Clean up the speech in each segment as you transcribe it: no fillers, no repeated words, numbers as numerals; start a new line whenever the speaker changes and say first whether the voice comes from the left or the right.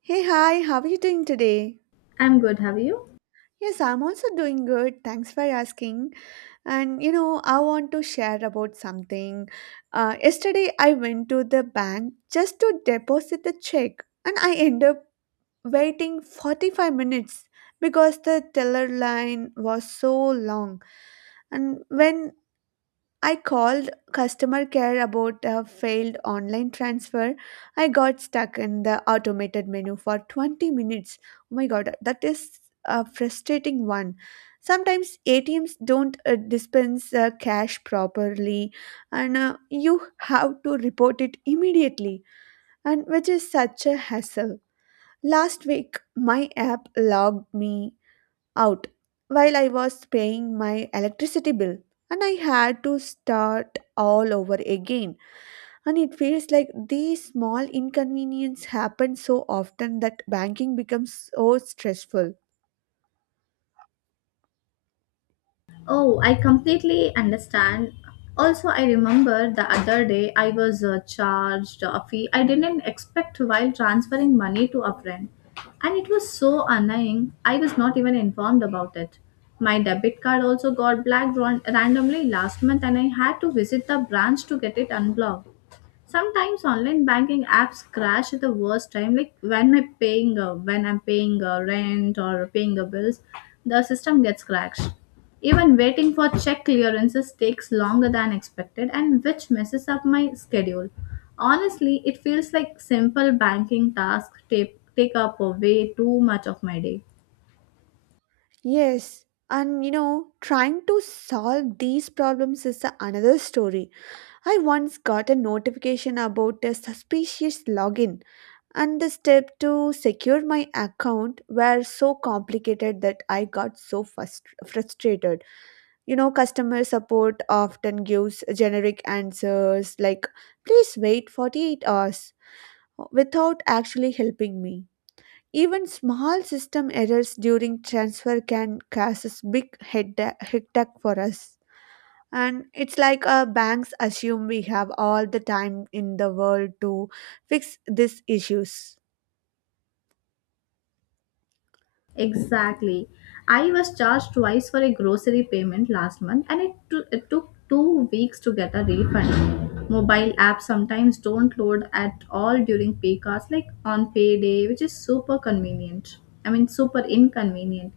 right: Hey, hi, how are you doing today?
left: I'm good, have you?
right: Yes, I'm also doing good. Thanks for asking. And you know, I want to share about something. Yesterday, I went to the bank just to deposit the check, and I end up waiting 45 minutes because the teller line was so long. And when I called customer care about a failed online transfer, I got stuck in the automated menu for 20 minutes. Oh my god, that is a frustrating one. Sometimes ATMs don't dispense cash properly, and you have to report it immediately, and which is such a hassle. Last week, my app logged me out while I was paying my electricity bill, and I had to start all over again, and it feels like these small inconveniences happen so often that banking becomes so stressful.
left: Oh, I completely understand. Also, I remember the other day I was charged a fee I didn't expect while transferring money to a friend. And it was so annoying, I was not even informed about it. My debit card also got randomly last month, and I had to visit the branch to get it unblocked. Sometimes online banking apps crash at the worst time, like when I'm paying rent or paying bills, the system gets crashed. Even waiting for check clearances takes longer than expected, and which messes up my schedule. Honestly, it feels like simple banking tasks take up way too much of my day.
right: Yes, and you know, trying to solve these problems is another story. I once got a notification about a suspicious login, and the steps to secure my account were so complicated that I got so frustrated. You know, customer support often gives generic answers like, please wait 48 hours, without actually helping me. Even small system errors during transfer can cause big head hectic for us. And it's like banks assume we have all the time in the world to fix these issues.
left: Exactly. I was charged twice for a grocery payment last month and it took 2 weeks to get a refund. Mobile apps sometimes don't load at all during pay hours, like on payday, which is super convenient. I mean, super inconvenient.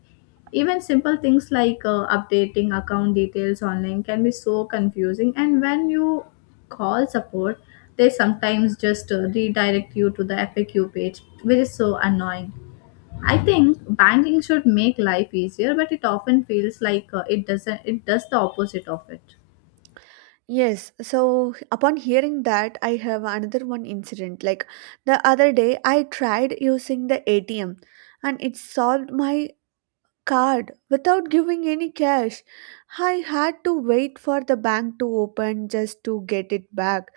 left: Even simple things like updating account details online can be so confusing, and when you call support, they sometimes just redirect you to the FAQ page, which is so annoying. I think banking should make life easier, but it often feels like it doesn't. It does the opposite of it.
right: Yes, so upon hearing that, I have another one incident. Like the other day, I tried using the ATM and it solved my card without giving any cash. I had to wait for the bank to open just to get it back,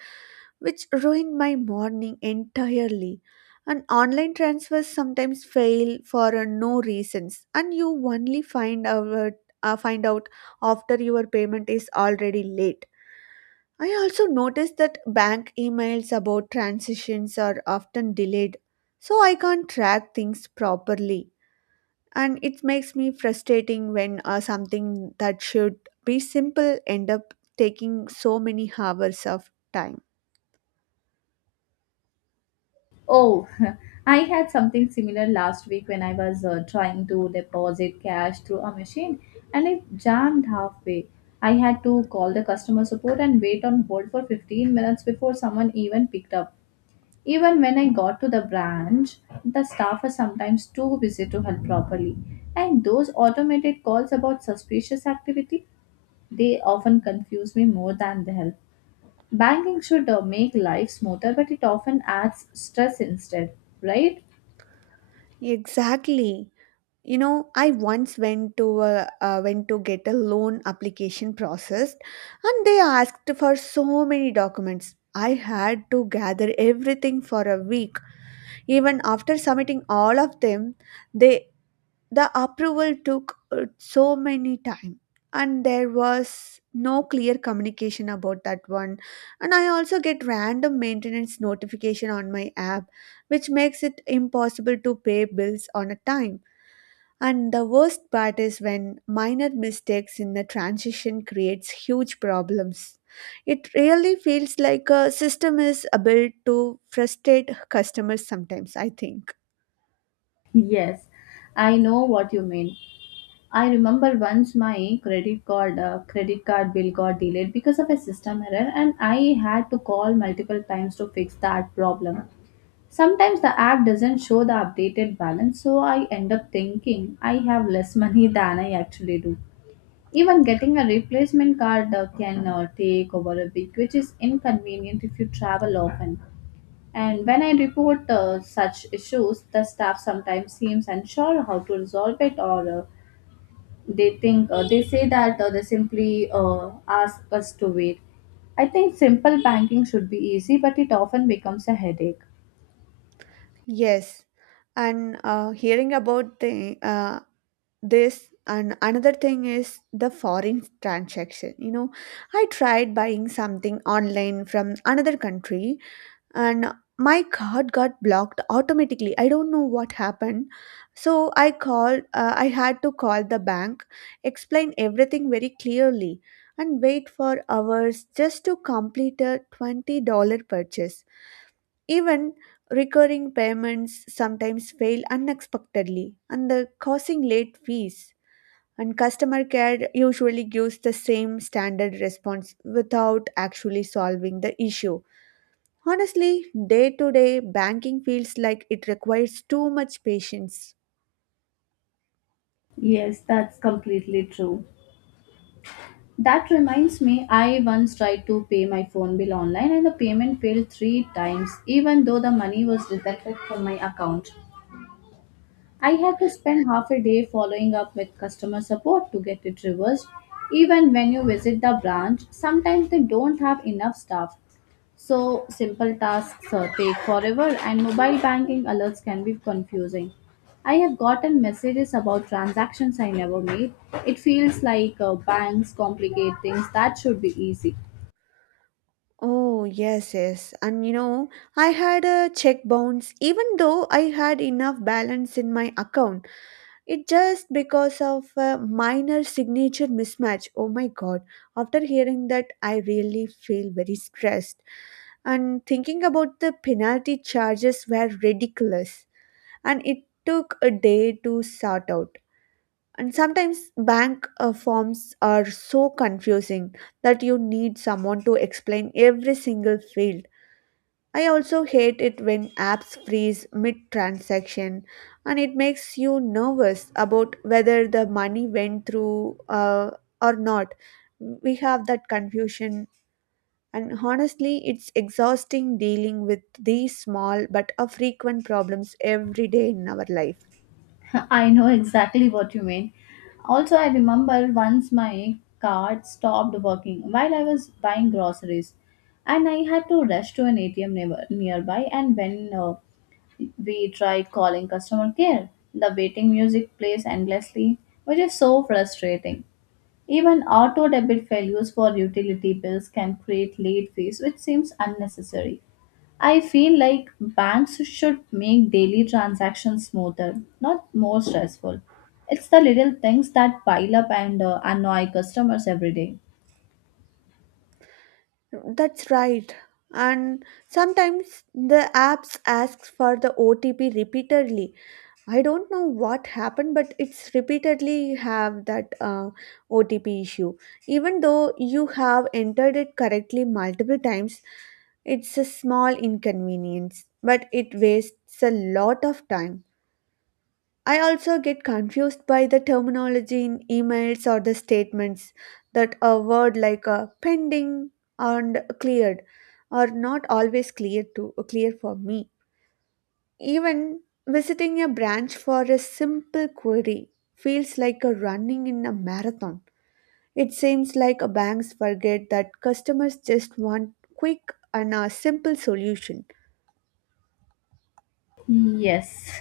right: which ruined my morning entirely. And online transfers sometimes fail for no reasons, and you only find out after your payment is already late. I also noticed that bank emails about transitions are often delayed, so I can't track things properly. And it makes me frustrating when something that should be simple end up taking so many hours of time.
left: Oh, I had something similar last week when I was trying to deposit cash through a machine and it jammed halfway. I had to call the customer support and wait on hold for 15 minutes before someone even picked up. Even when I got to the branch, the staff was sometimes too busy to help properly. And those automated calls about suspicious activity, they often confuse me more than they help. Banking should make life smoother, but it often adds stress instead, right?
right: Exactly. You know, I once went to get a loan application processed, and they asked for so many documents. I had to gather everything for a week. Even after submitting all of them, they the approval took so many time, and there was no clear communication about that one. And I also get random maintenance notification on my app, which makes it impossible to pay bills on a time. And the worst part is when minor mistakes in the transition creates huge problems. It really feels like a system is built to frustrate customers sometimes, I think.
left: Yes, I know what you mean. I remember once my credit card bill got delayed because of a system error and I had to call multiple times to fix that problem. Sometimes the app doesn't show the updated balance so I end up thinking I have less money than I actually do. Even getting a replacement card can take over a week, which is inconvenient if you travel often. And when I report such issues, the staff sometimes seems unsure how to resolve it, or they say that they simply ask us to wait. I think simple banking should be easy, but it often becomes a headache.
right: Yes, and hearing about the this and another thing is the foreign transaction. You know, I tried buying something online from another country, and my card got blocked automatically. I don't know what happened. So I called. I had to call the bank, explain everything very clearly, and wait for hours just to complete a $20 purchase. Even recurring payments sometimes fail unexpectedly and the causing late fees, and customer care usually gives the same standard response without actually solving the issue. Honestly, day to day banking feels like it requires too much patience.
left: Yes, that's completely true. That reminds me, I once tried to pay my phone bill online and the payment failed three times, even though the money was deducted from my account. I had to spend half a day following up with customer support to get it reversed. Even when you visit the branch, sometimes they don't have enough staff. So, simple tasks take forever, and mobile banking alerts can be confusing. I have gotten messages about transactions I never made. It feels like banks complicate things that should be easy.
right: Oh, yes, yes. And you know, I had a check bounce even though I had enough balance in my account. It just because of a minor signature mismatch. Oh my god. After hearing that, I really feel very stressed. And thinking about the penalty charges were ridiculous. And it took a day to sort out. And sometimes bank forms are so confusing that you need someone to explain every single field. I also hate it when apps freeze mid transaction, and it makes you nervous about whether the money went through or not. We have that confusion, and honestly, it's exhausting dealing with these small but a frequent problems every day in our life.
left: I know exactly what you mean. Also, I remember once my card stopped working while I was buying groceries, and I had to rush to an ATM nearby. And when we tried calling customer care, the waiting music plays endlessly, which is so frustrating. Even auto debit failures for utility bills can create late fees, which seems unnecessary. I feel like banks should make daily transactions smoother, not more stressful. It's the little things that pile up and annoy customers every day.
right: That's right. And sometimes the apps asks for the OTP repeatedly. I don't know what happened, but it's repeatedly have that OTP issue. Even though you have entered it correctly multiple times, it's a small inconvenience, but it wastes a lot of time. I also get confused by the terminology in emails or the statements that a word like pending and cleared are not always clear to clear for me. Even visiting a branch for a simple query feels like a running in a marathon. It seems like banks forget that customers just want quick and a simple solution.
left: Yes.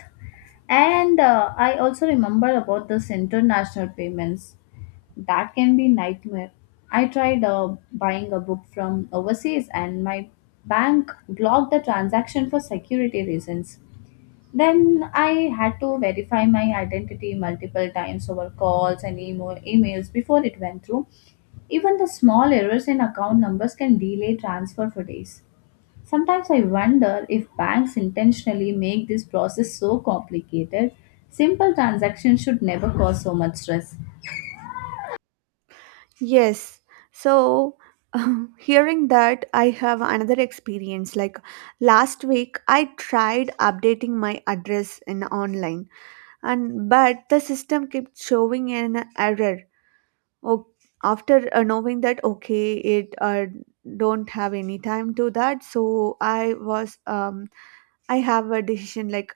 left: And I also remember about this international payments. That can be nightmare. I tried buying a book from overseas and my bank blocked the transaction for security reasons. Then I had to verify my identity multiple times over calls and emails before it went through. Even the small errors in account numbers can delay transfer for days. Sometimes I wonder if banks intentionally make this process so complicated. Simple transactions should never cause so much stress.
right: Yes. So, hearing that, I have another experience. Like last week, I tried updating my address in online, and but the system kept showing an error. Oh, after knowing that, okay, it don't have any time to that, so I have a decision like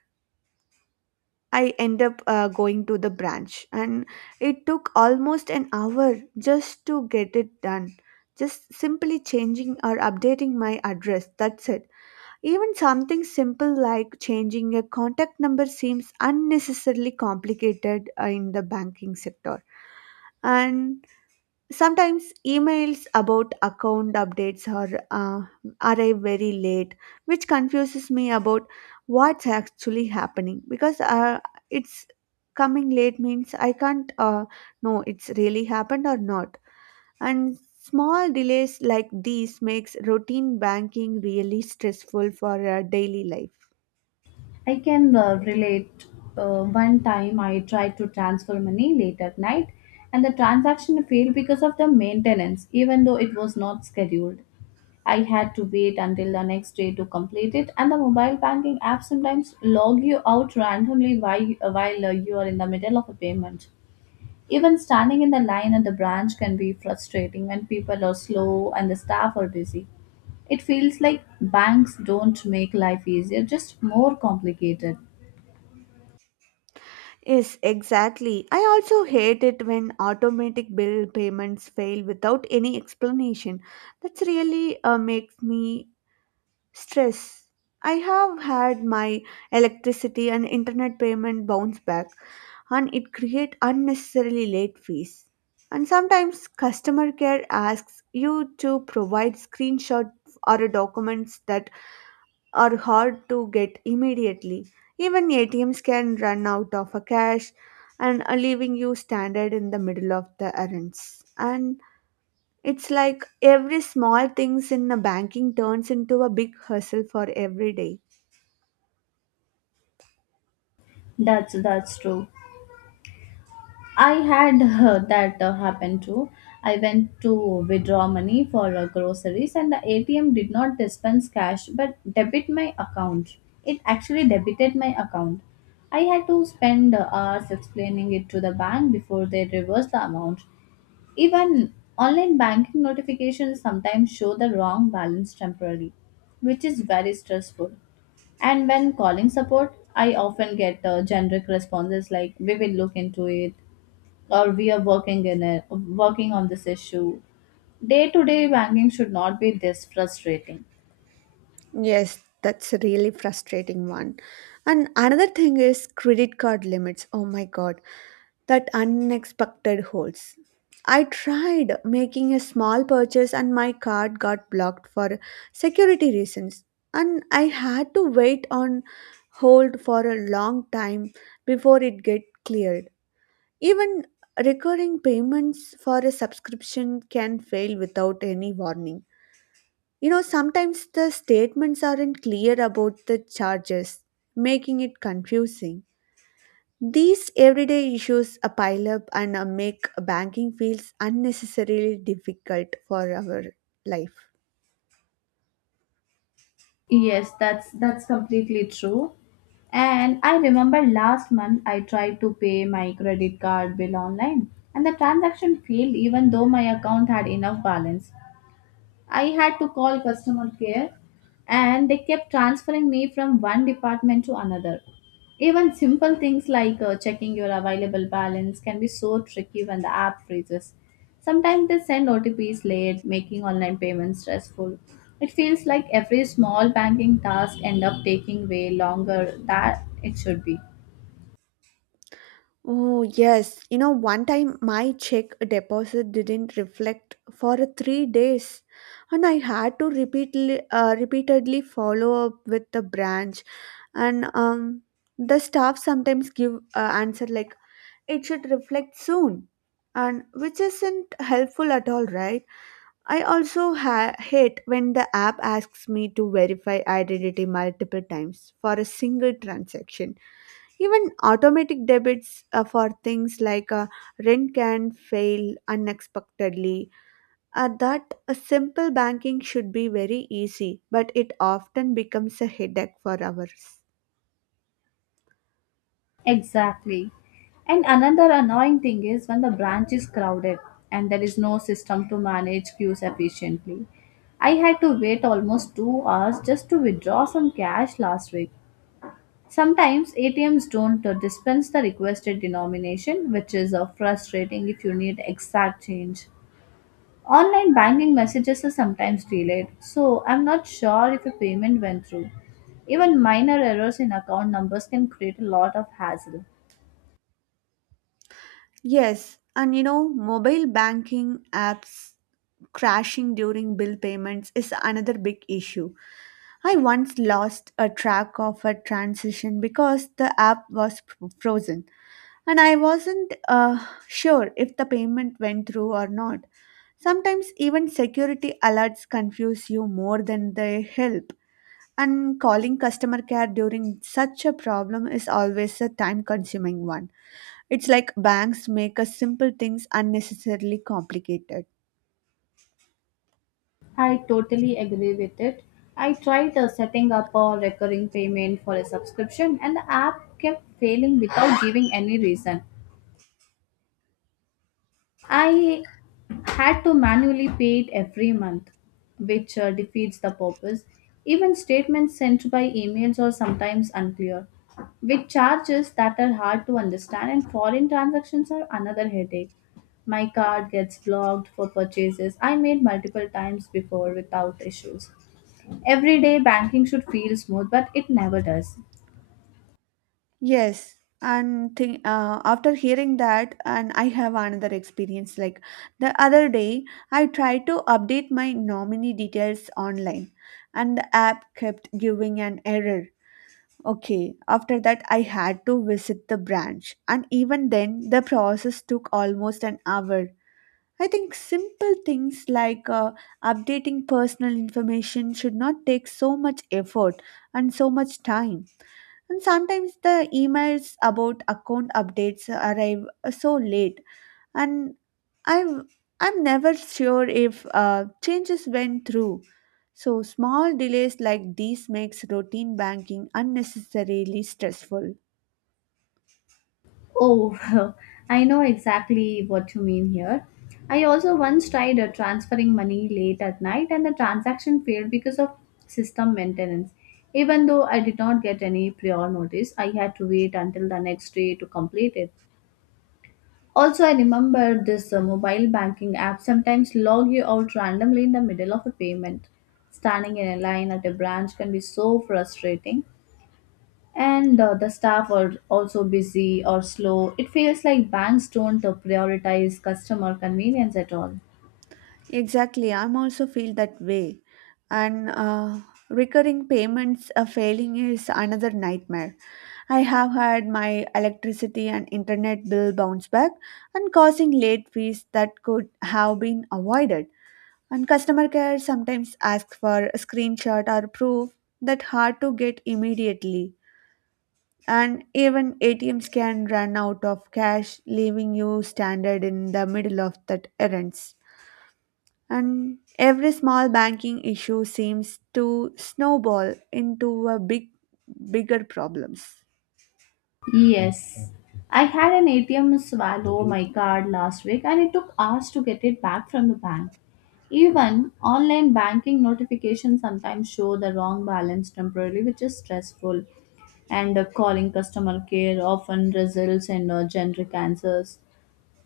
right: I end up going to the branch, and it took almost an hour just to get it done. Just simply changing or updating my address, that's it. Even something simple like changing a contact number seems unnecessarily complicated in the banking sector. And sometimes emails about account updates are arrive very late, which confuses me about what's actually happening because it's coming late means I can't know it's really happened or not. And small delays like these makes routine banking really stressful for daily life.
left: I can relate. One time I tried to transfer money late at night and the transaction failed because of the maintenance, even though it was not scheduled. I had to wait until the next day to complete it, and the mobile banking app sometimes log you out randomly while you are in the middle of a payment. Even standing in the line at the branch can be frustrating when people are slow and the staff are busy. It feels like banks don't make life easier, just more complicated.
right: Yes, exactly. I also hate it when automatic bill payments fail without any explanation. That's really makes me stress. I have had my electricity and internet payment bounce back, and it create unnecessarily late fees. And sometimes customer care asks you to provide screenshot or documents that are hard to get immediately. Even ATMs can run out of a cash and are leaving you standard in the middle of the errands. And it's like every small things in the banking turns into a big hustle for every day.
left: That's true. I had that happen too. I went to withdraw money for groceries and the ATM did not dispense cash but debit my account. It actually debited my account. I had to spend hours explaining it to the bank before they reversed the amount. Even online banking notifications sometimes show the wrong balance temporarily, which is very stressful. And when calling support, I often get generic responses like "We will look into it" or "We are working in it, working on this issue." Day-to-day banking should not be this frustrating.
right: Yes, that's a really frustrating one. And another thing is credit card limits. Oh my god, that unexpected holds. I tried making a small purchase and my card got blocked for security reasons, and I had to wait on hold for a long time before it get cleared. Even recurring payments for a subscription can fail without any warning. You know, sometimes the statements aren't clear about the charges, making it confusing. These everyday issues pile up and make banking feels unnecessarily difficult for our life.
left: Yes, that's completely true. And I remember last month I tried to pay my credit card bill online and the transaction failed even though my account had enough balance. I had to call customer care and they kept transferring me from one department to another. Even simple things like checking your available balance can be so tricky when the app freezes. Sometimes they send OTPs late, making online payments stressful. It feels like every small banking task end up taking way longer than it should be.
right: Oh, yes. You know, one time my check deposit didn't reflect for 3 days, and I had to repeatedly follow up with the branch. And the staff sometimes give answer like, it should reflect soon, and which isn't helpful at all, right? I also hate when the app asks me to verify identity multiple times for a single transaction. Even automatic debits for things like rent can fail unexpectedly. That a simple banking should be very easy, but it often becomes a headache for ours.
left: Exactly. And another annoying thing is when the branch is crowded and there is no system to manage queues efficiently. I had to wait almost 2 hours just to withdraw some cash last week. Sometimes ATMs don't dispense the requested denomination, which is frustrating if you need exact change. Online banking messages are sometimes delayed, so I'm not sure if a payment went through. Even minor errors in account numbers can create a lot of hassle.
right: Yes, and you know, mobile banking apps crashing during bill payments is another big issue. I once lost a track of a transition because the app was frozen, and I wasn't sure if the payment went through or not. Sometimes even security alerts confuse you more than they help. And calling customer care during such a problem is always a time consuming one. It's like banks make us simple things unnecessarily complicated.
left: I totally agree with it. I tried setting up a recurring payment for a subscription, and the app kept failing without giving any reason. I had to manually pay it every month, which defeats the purpose. Even statements sent by emails are sometimes unclear, with charges that are hard to understand, and foreign transactions are another headache. My card gets blocked for purchases I made multiple times before without issues. Everyday banking should feel smooth, but it never does.
right: Yes, and think, after hearing that, and I have another experience. Like the other day, I tried to update my nominee details online, and the app kept giving an error. Okay, after that, I had to visit the branch, and even then, the process took almost an hour. I think simple things like updating personal information should not take so much effort and so much time. And sometimes the emails about account updates arrive so late, and I'm I'm never sure if changes went through. So small delays like these makes routine banking unnecessarily stressful.
left: Oh, I know exactly what you mean here. I also once tried transferring money late at night and the transaction failed because of system maintenance. Even though I did not get any prior notice, I had to wait until the next day to complete it. Also, I remember this mobile banking app sometimes log you out randomly in the middle of a payment. Standing in a line at a branch can be so frustrating, and the staff are also busy or slow. It feels like banks don't prioritize customer convenience at all.
right: Exactly, I'm also feel that way. And recurring payments failing is another nightmare. I have had my electricity and internet bill bounce back and causing late fees that could have been avoided. And customer care sometimes asks for a screenshot or proof that hard to get immediately. And even ATMs can run out of cash, leaving you stranded in the middle of that errands. And every small banking issue seems to snowball into a bigger problems.
left: Yes. I had an ATM swallow my card last week and it took hours to get it back from the bank. Even online banking notifications sometimes show the wrong balance temporarily, which is stressful. And calling customer care often results in generic answers.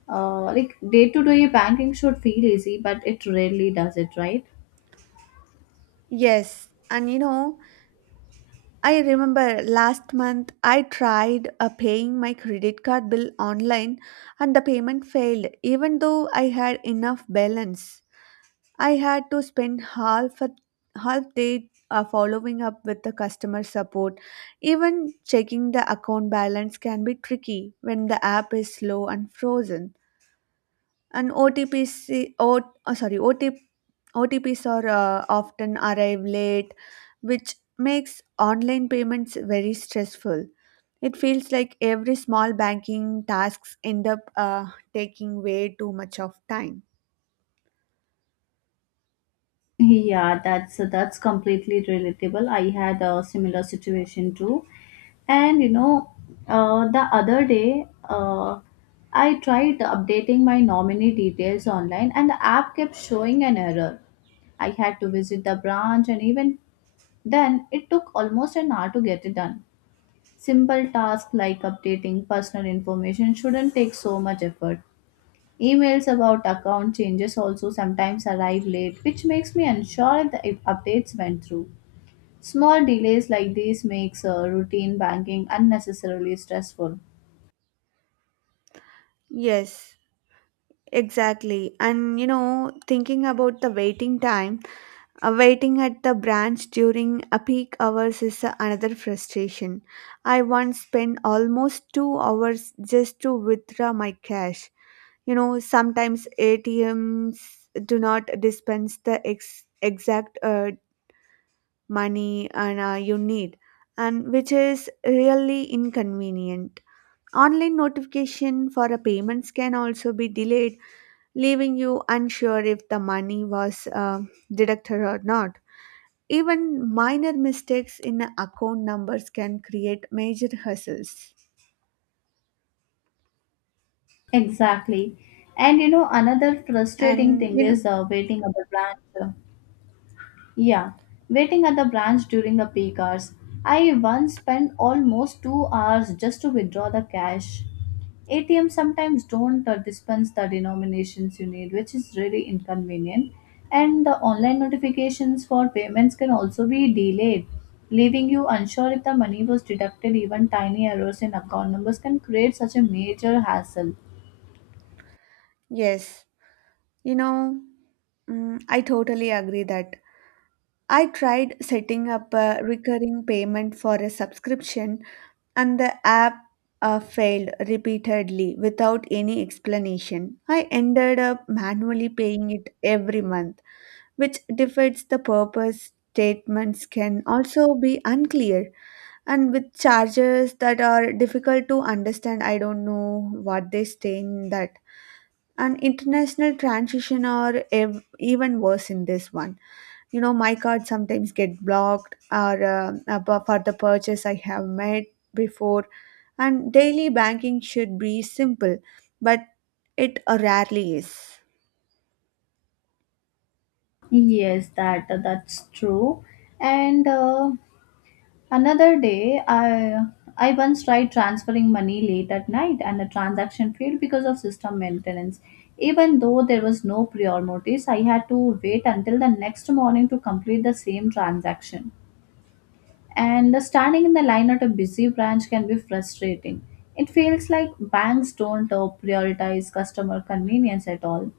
left: Like day to day banking should feel easy, but it rarely does it, right?
right: Yes, and you know, I remember last month I tried paying my credit card bill online, and the payment failed even though I had enough balance. I had to spend half day following up with the customer support. Even checking the account balance can be tricky when the app is slow and frozen. And OTPC, o, oh, sorry, OTP, OTPs are often arrive late, which makes online payments very stressful. It feels like every small banking tasks end up taking way too much of time.
left: Yeah, that's completely relatable. I had a similar situation too. And you know, the other day, I tried updating my nominee details online, and the app kept showing an error. I had to visit the branch, and even then, it took almost an hour to get it done. Simple tasks like updating personal information shouldn't take so much effort. Emails about account changes also sometimes arrive late, which makes me unsure if the updates went through. Small delays like these makes routine banking unnecessarily stressful.
right: Yes, exactly. And you know, thinking about the waiting time. Waiting at the branch during a peak hours is another frustration. I once spent almost 2 hours just to withdraw my cash. You know, sometimes ATMs do not dispense the exact money and you need, and which is really inconvenient. Online notification for a payments can also be delayed, leaving you unsure if the money was deducted or not, even minor mistakes in account numbers can create major hassles.
left: Exactly. And you know another frustrating
right: And
left: thing
right: you know,
left: is waiting at the branch. Yeah, waiting at the branch during the peak hours. I once spent almost 2 hours just to withdraw the cash. ATM sometimes don't dispense the denominations you need, which is really inconvenient. And the online notifications for payments can also be delayed, leaving you unsure if the money was deducted. Even tiny errors in account numbers can create such a major hassle.
right: yes, you know, I totally agree that. I tried setting up a recurring payment for a subscription, and the app failed repeatedly without any explanation. I ended up manually paying it every month, which defeats the purpose. Statements can also be unclear and with charges that are difficult to understand, I don't know what they stay in that. And international transition are even worse in this one. You know, my card sometimes get blocked or for the purchase I have made before. And daily banking should be simple, but it rarely is.
left: Yes, that's true. And another day, I once tried transferring money late at night and the transaction failed because of system maintenance. Even though there was no prior notice, I had to wait until the next morning to complete the same transaction. And the standing in the line at a busy branch can be frustrating. It feels like banks don't prioritize customer convenience at all.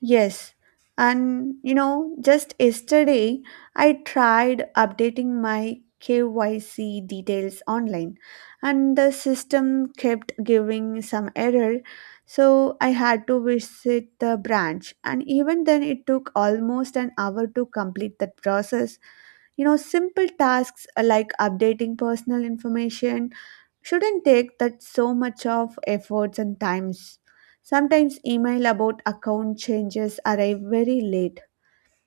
right: Yes, and you know, just yesterday I tried updating my KYC details online, and the system kept giving some error, so I had to visit the branch, and even then, it took almost an hour to complete that process. You know, simple tasks like updating personal information shouldn't take that so much of efforts and times. Sometimes email about account changes arrive very late,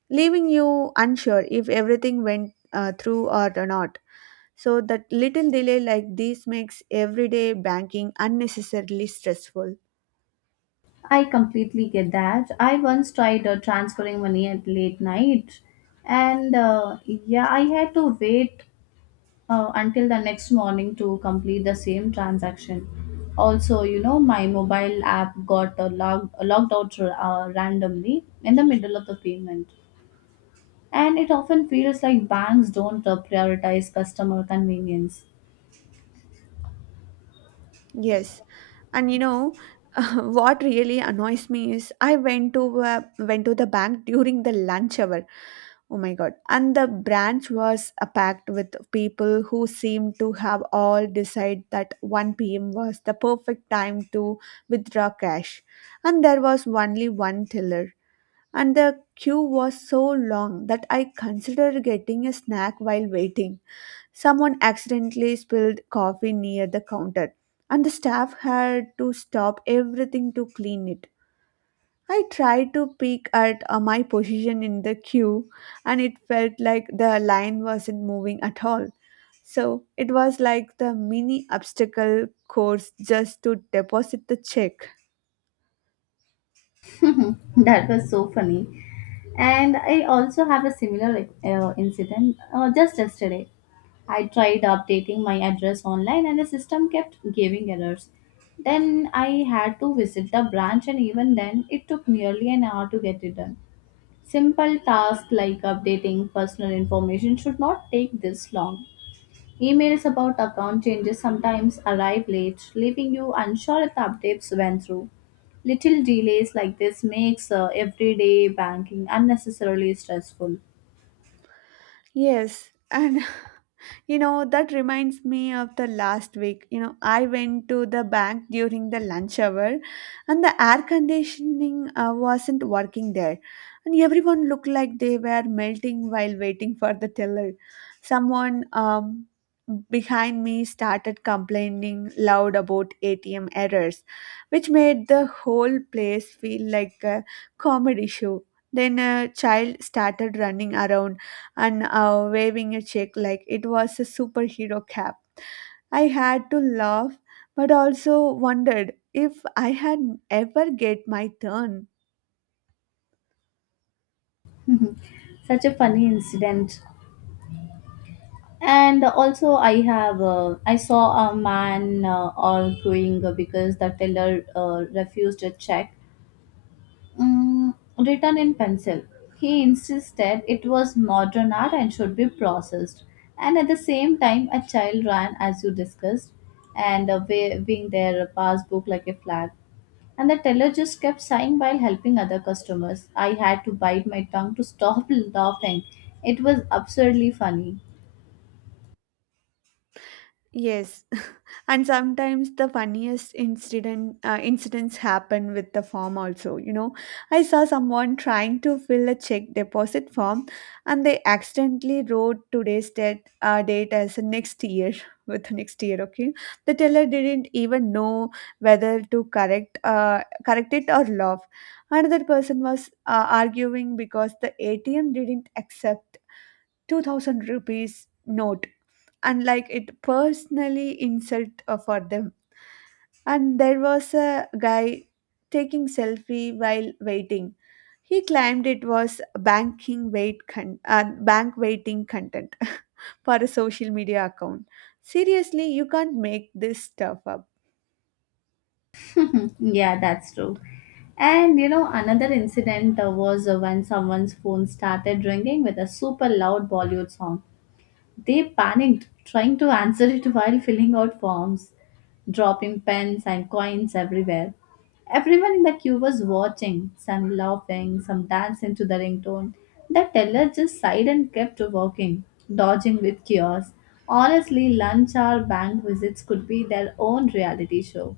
right: leaving you unsure if everything went through or not. So that little delay like this makes everyday banking unnecessarily stressful.
left: I completely get that. I once tried transferring money at late night, and yeah, I had to wait until the next morning to complete the same transaction. Also, you know, my mobile app got logged out randomly in the middle of the payment, and it often feels like banks don't prioritize customer convenience.
right: Yes. And you know, what really annoys me is I went to the bank during the lunch hour. Oh my God. And the branch was packed with people who seemed to have all decided that 1 p.m. was the perfect time to withdraw cash. And there was only one tiller. And the queue was so long that I considered getting a snack while waiting. Someone accidentally spilled coffee near the counter, and the staff had to stop everything to clean it. I tried to peek at my position in the queue, and it felt like the line wasn't moving at all. So it was like the mini obstacle course just to deposit the check.
left: That was so funny. And I also have a similar like, incident just yesterday. I tried updating my address online and the system kept giving errors. Then I had to visit the branch, and even then, it took nearly an hour to get it done. Simple tasks like updating personal information should not take this long. Emails about account changes sometimes arrive late, leaving you unsure if the updates went through. Little delays like this makes everyday banking unnecessarily stressful.
right: Yes, and you know, that reminds me of the last week. You know, I went to the bank during the lunch hour and the air conditioning wasn't working there. And everyone looked like they were melting while waiting for the teller. Someone behind me started complaining loud about ATM errors, which made the whole place feel like a comedy show. Then a child started running around and waving a check like it was a superhero cap. I had to laugh, but also wondered if I had ever get my turn.
left: Such a funny incident. And also, I have I saw a man arguing because the teller refused a check, written in pencil. He insisted it was modern art and should be processed. And at the same time, a child ran, as you discussed, and waving their passbook like a flag. And the teller just kept sighing while helping other customers. I had to bite my tongue to stop laughing. It was absurdly funny.
right: Yes, and sometimes the funniest incidents happen with the form also. You know, I saw someone trying to fill a check deposit form and they accidentally wrote today's date as next year with next year. Okay, the teller didn't even know whether to correct it or laugh. Another person was arguing because the ATM didn't accept 2000 rupees note and like it personally insult for them. And there was a guy taking selfie while waiting. He claimed it was banking bank waiting content for a social media account. Seriously, you can't make this stuff up.
left: Yeah, that's true. And you know, another incident was when someone's phone started ringing with a super loud Bollywood song. They panicked, trying to answer it while filling out forms, dropping pens and coins everywhere. Everyone in the queue was watching, some laughing, some dancing to the ringtone. The teller just sighed and kept walking, dodging with chaos. Honestly, lunch hour bank visits could be their own reality show.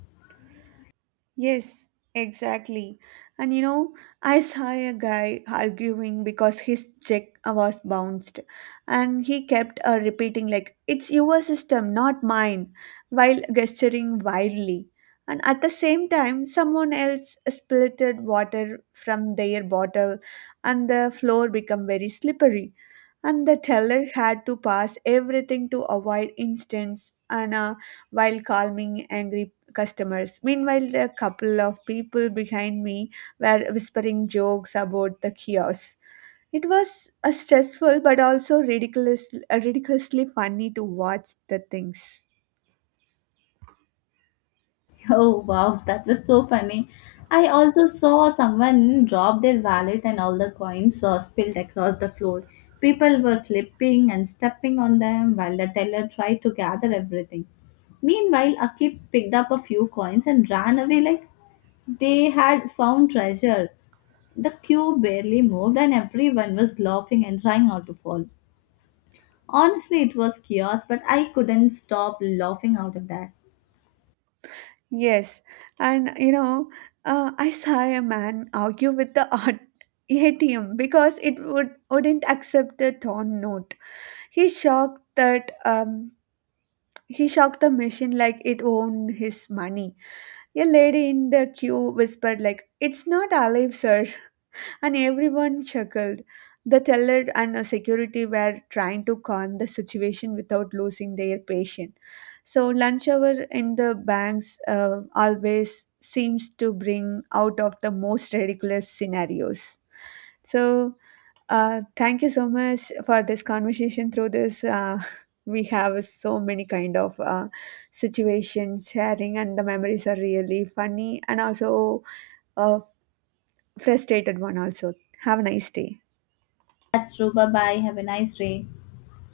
right: Yes, exactly. And you know, I saw a guy arguing because his check was bounced, and he kept repeating like, "It's your system, not mine," while gesturing wildly. And at the same time, someone else spilted water from their bottle, and the floor became very slippery. And the teller had to pass everything to avoid incidents and while calming angry customers. Meanwhile, the couple of people behind me were whispering jokes about the chaos. It was a stressful but also ridiculously funny to watch the things.
left: Oh wow, that was so funny. I also saw someone drop their wallet and all the coins spilled across the floor. People were slipping and stepping on them while the teller tried to gather everything. Meanwhile, Akib picked up a few coins and ran away like they had found treasure. The queue barely moved and everyone was laughing and trying not to fall. Honestly, it was chaos, but I couldn't stop laughing out of that.
right: Yes, and you know, I saw a man argue with the art ATM because it wouldn't accept the torn note. He shocked that he shocked the machine like it owned his money. A lady in the queue whispered like, "It's not alive, sir," and everyone chuckled. The teller and a security were trying to calm the situation without losing their patience. So lunch hour in the banks always seems to bring out of the most ridiculous scenarios. So thank you so much for this conversation. Through this, we have so many kind of situations sharing, and the memories are really funny and also uh, frustrated one. Also, have a nice day.
left: That's Ruba. Bye. Have a nice day.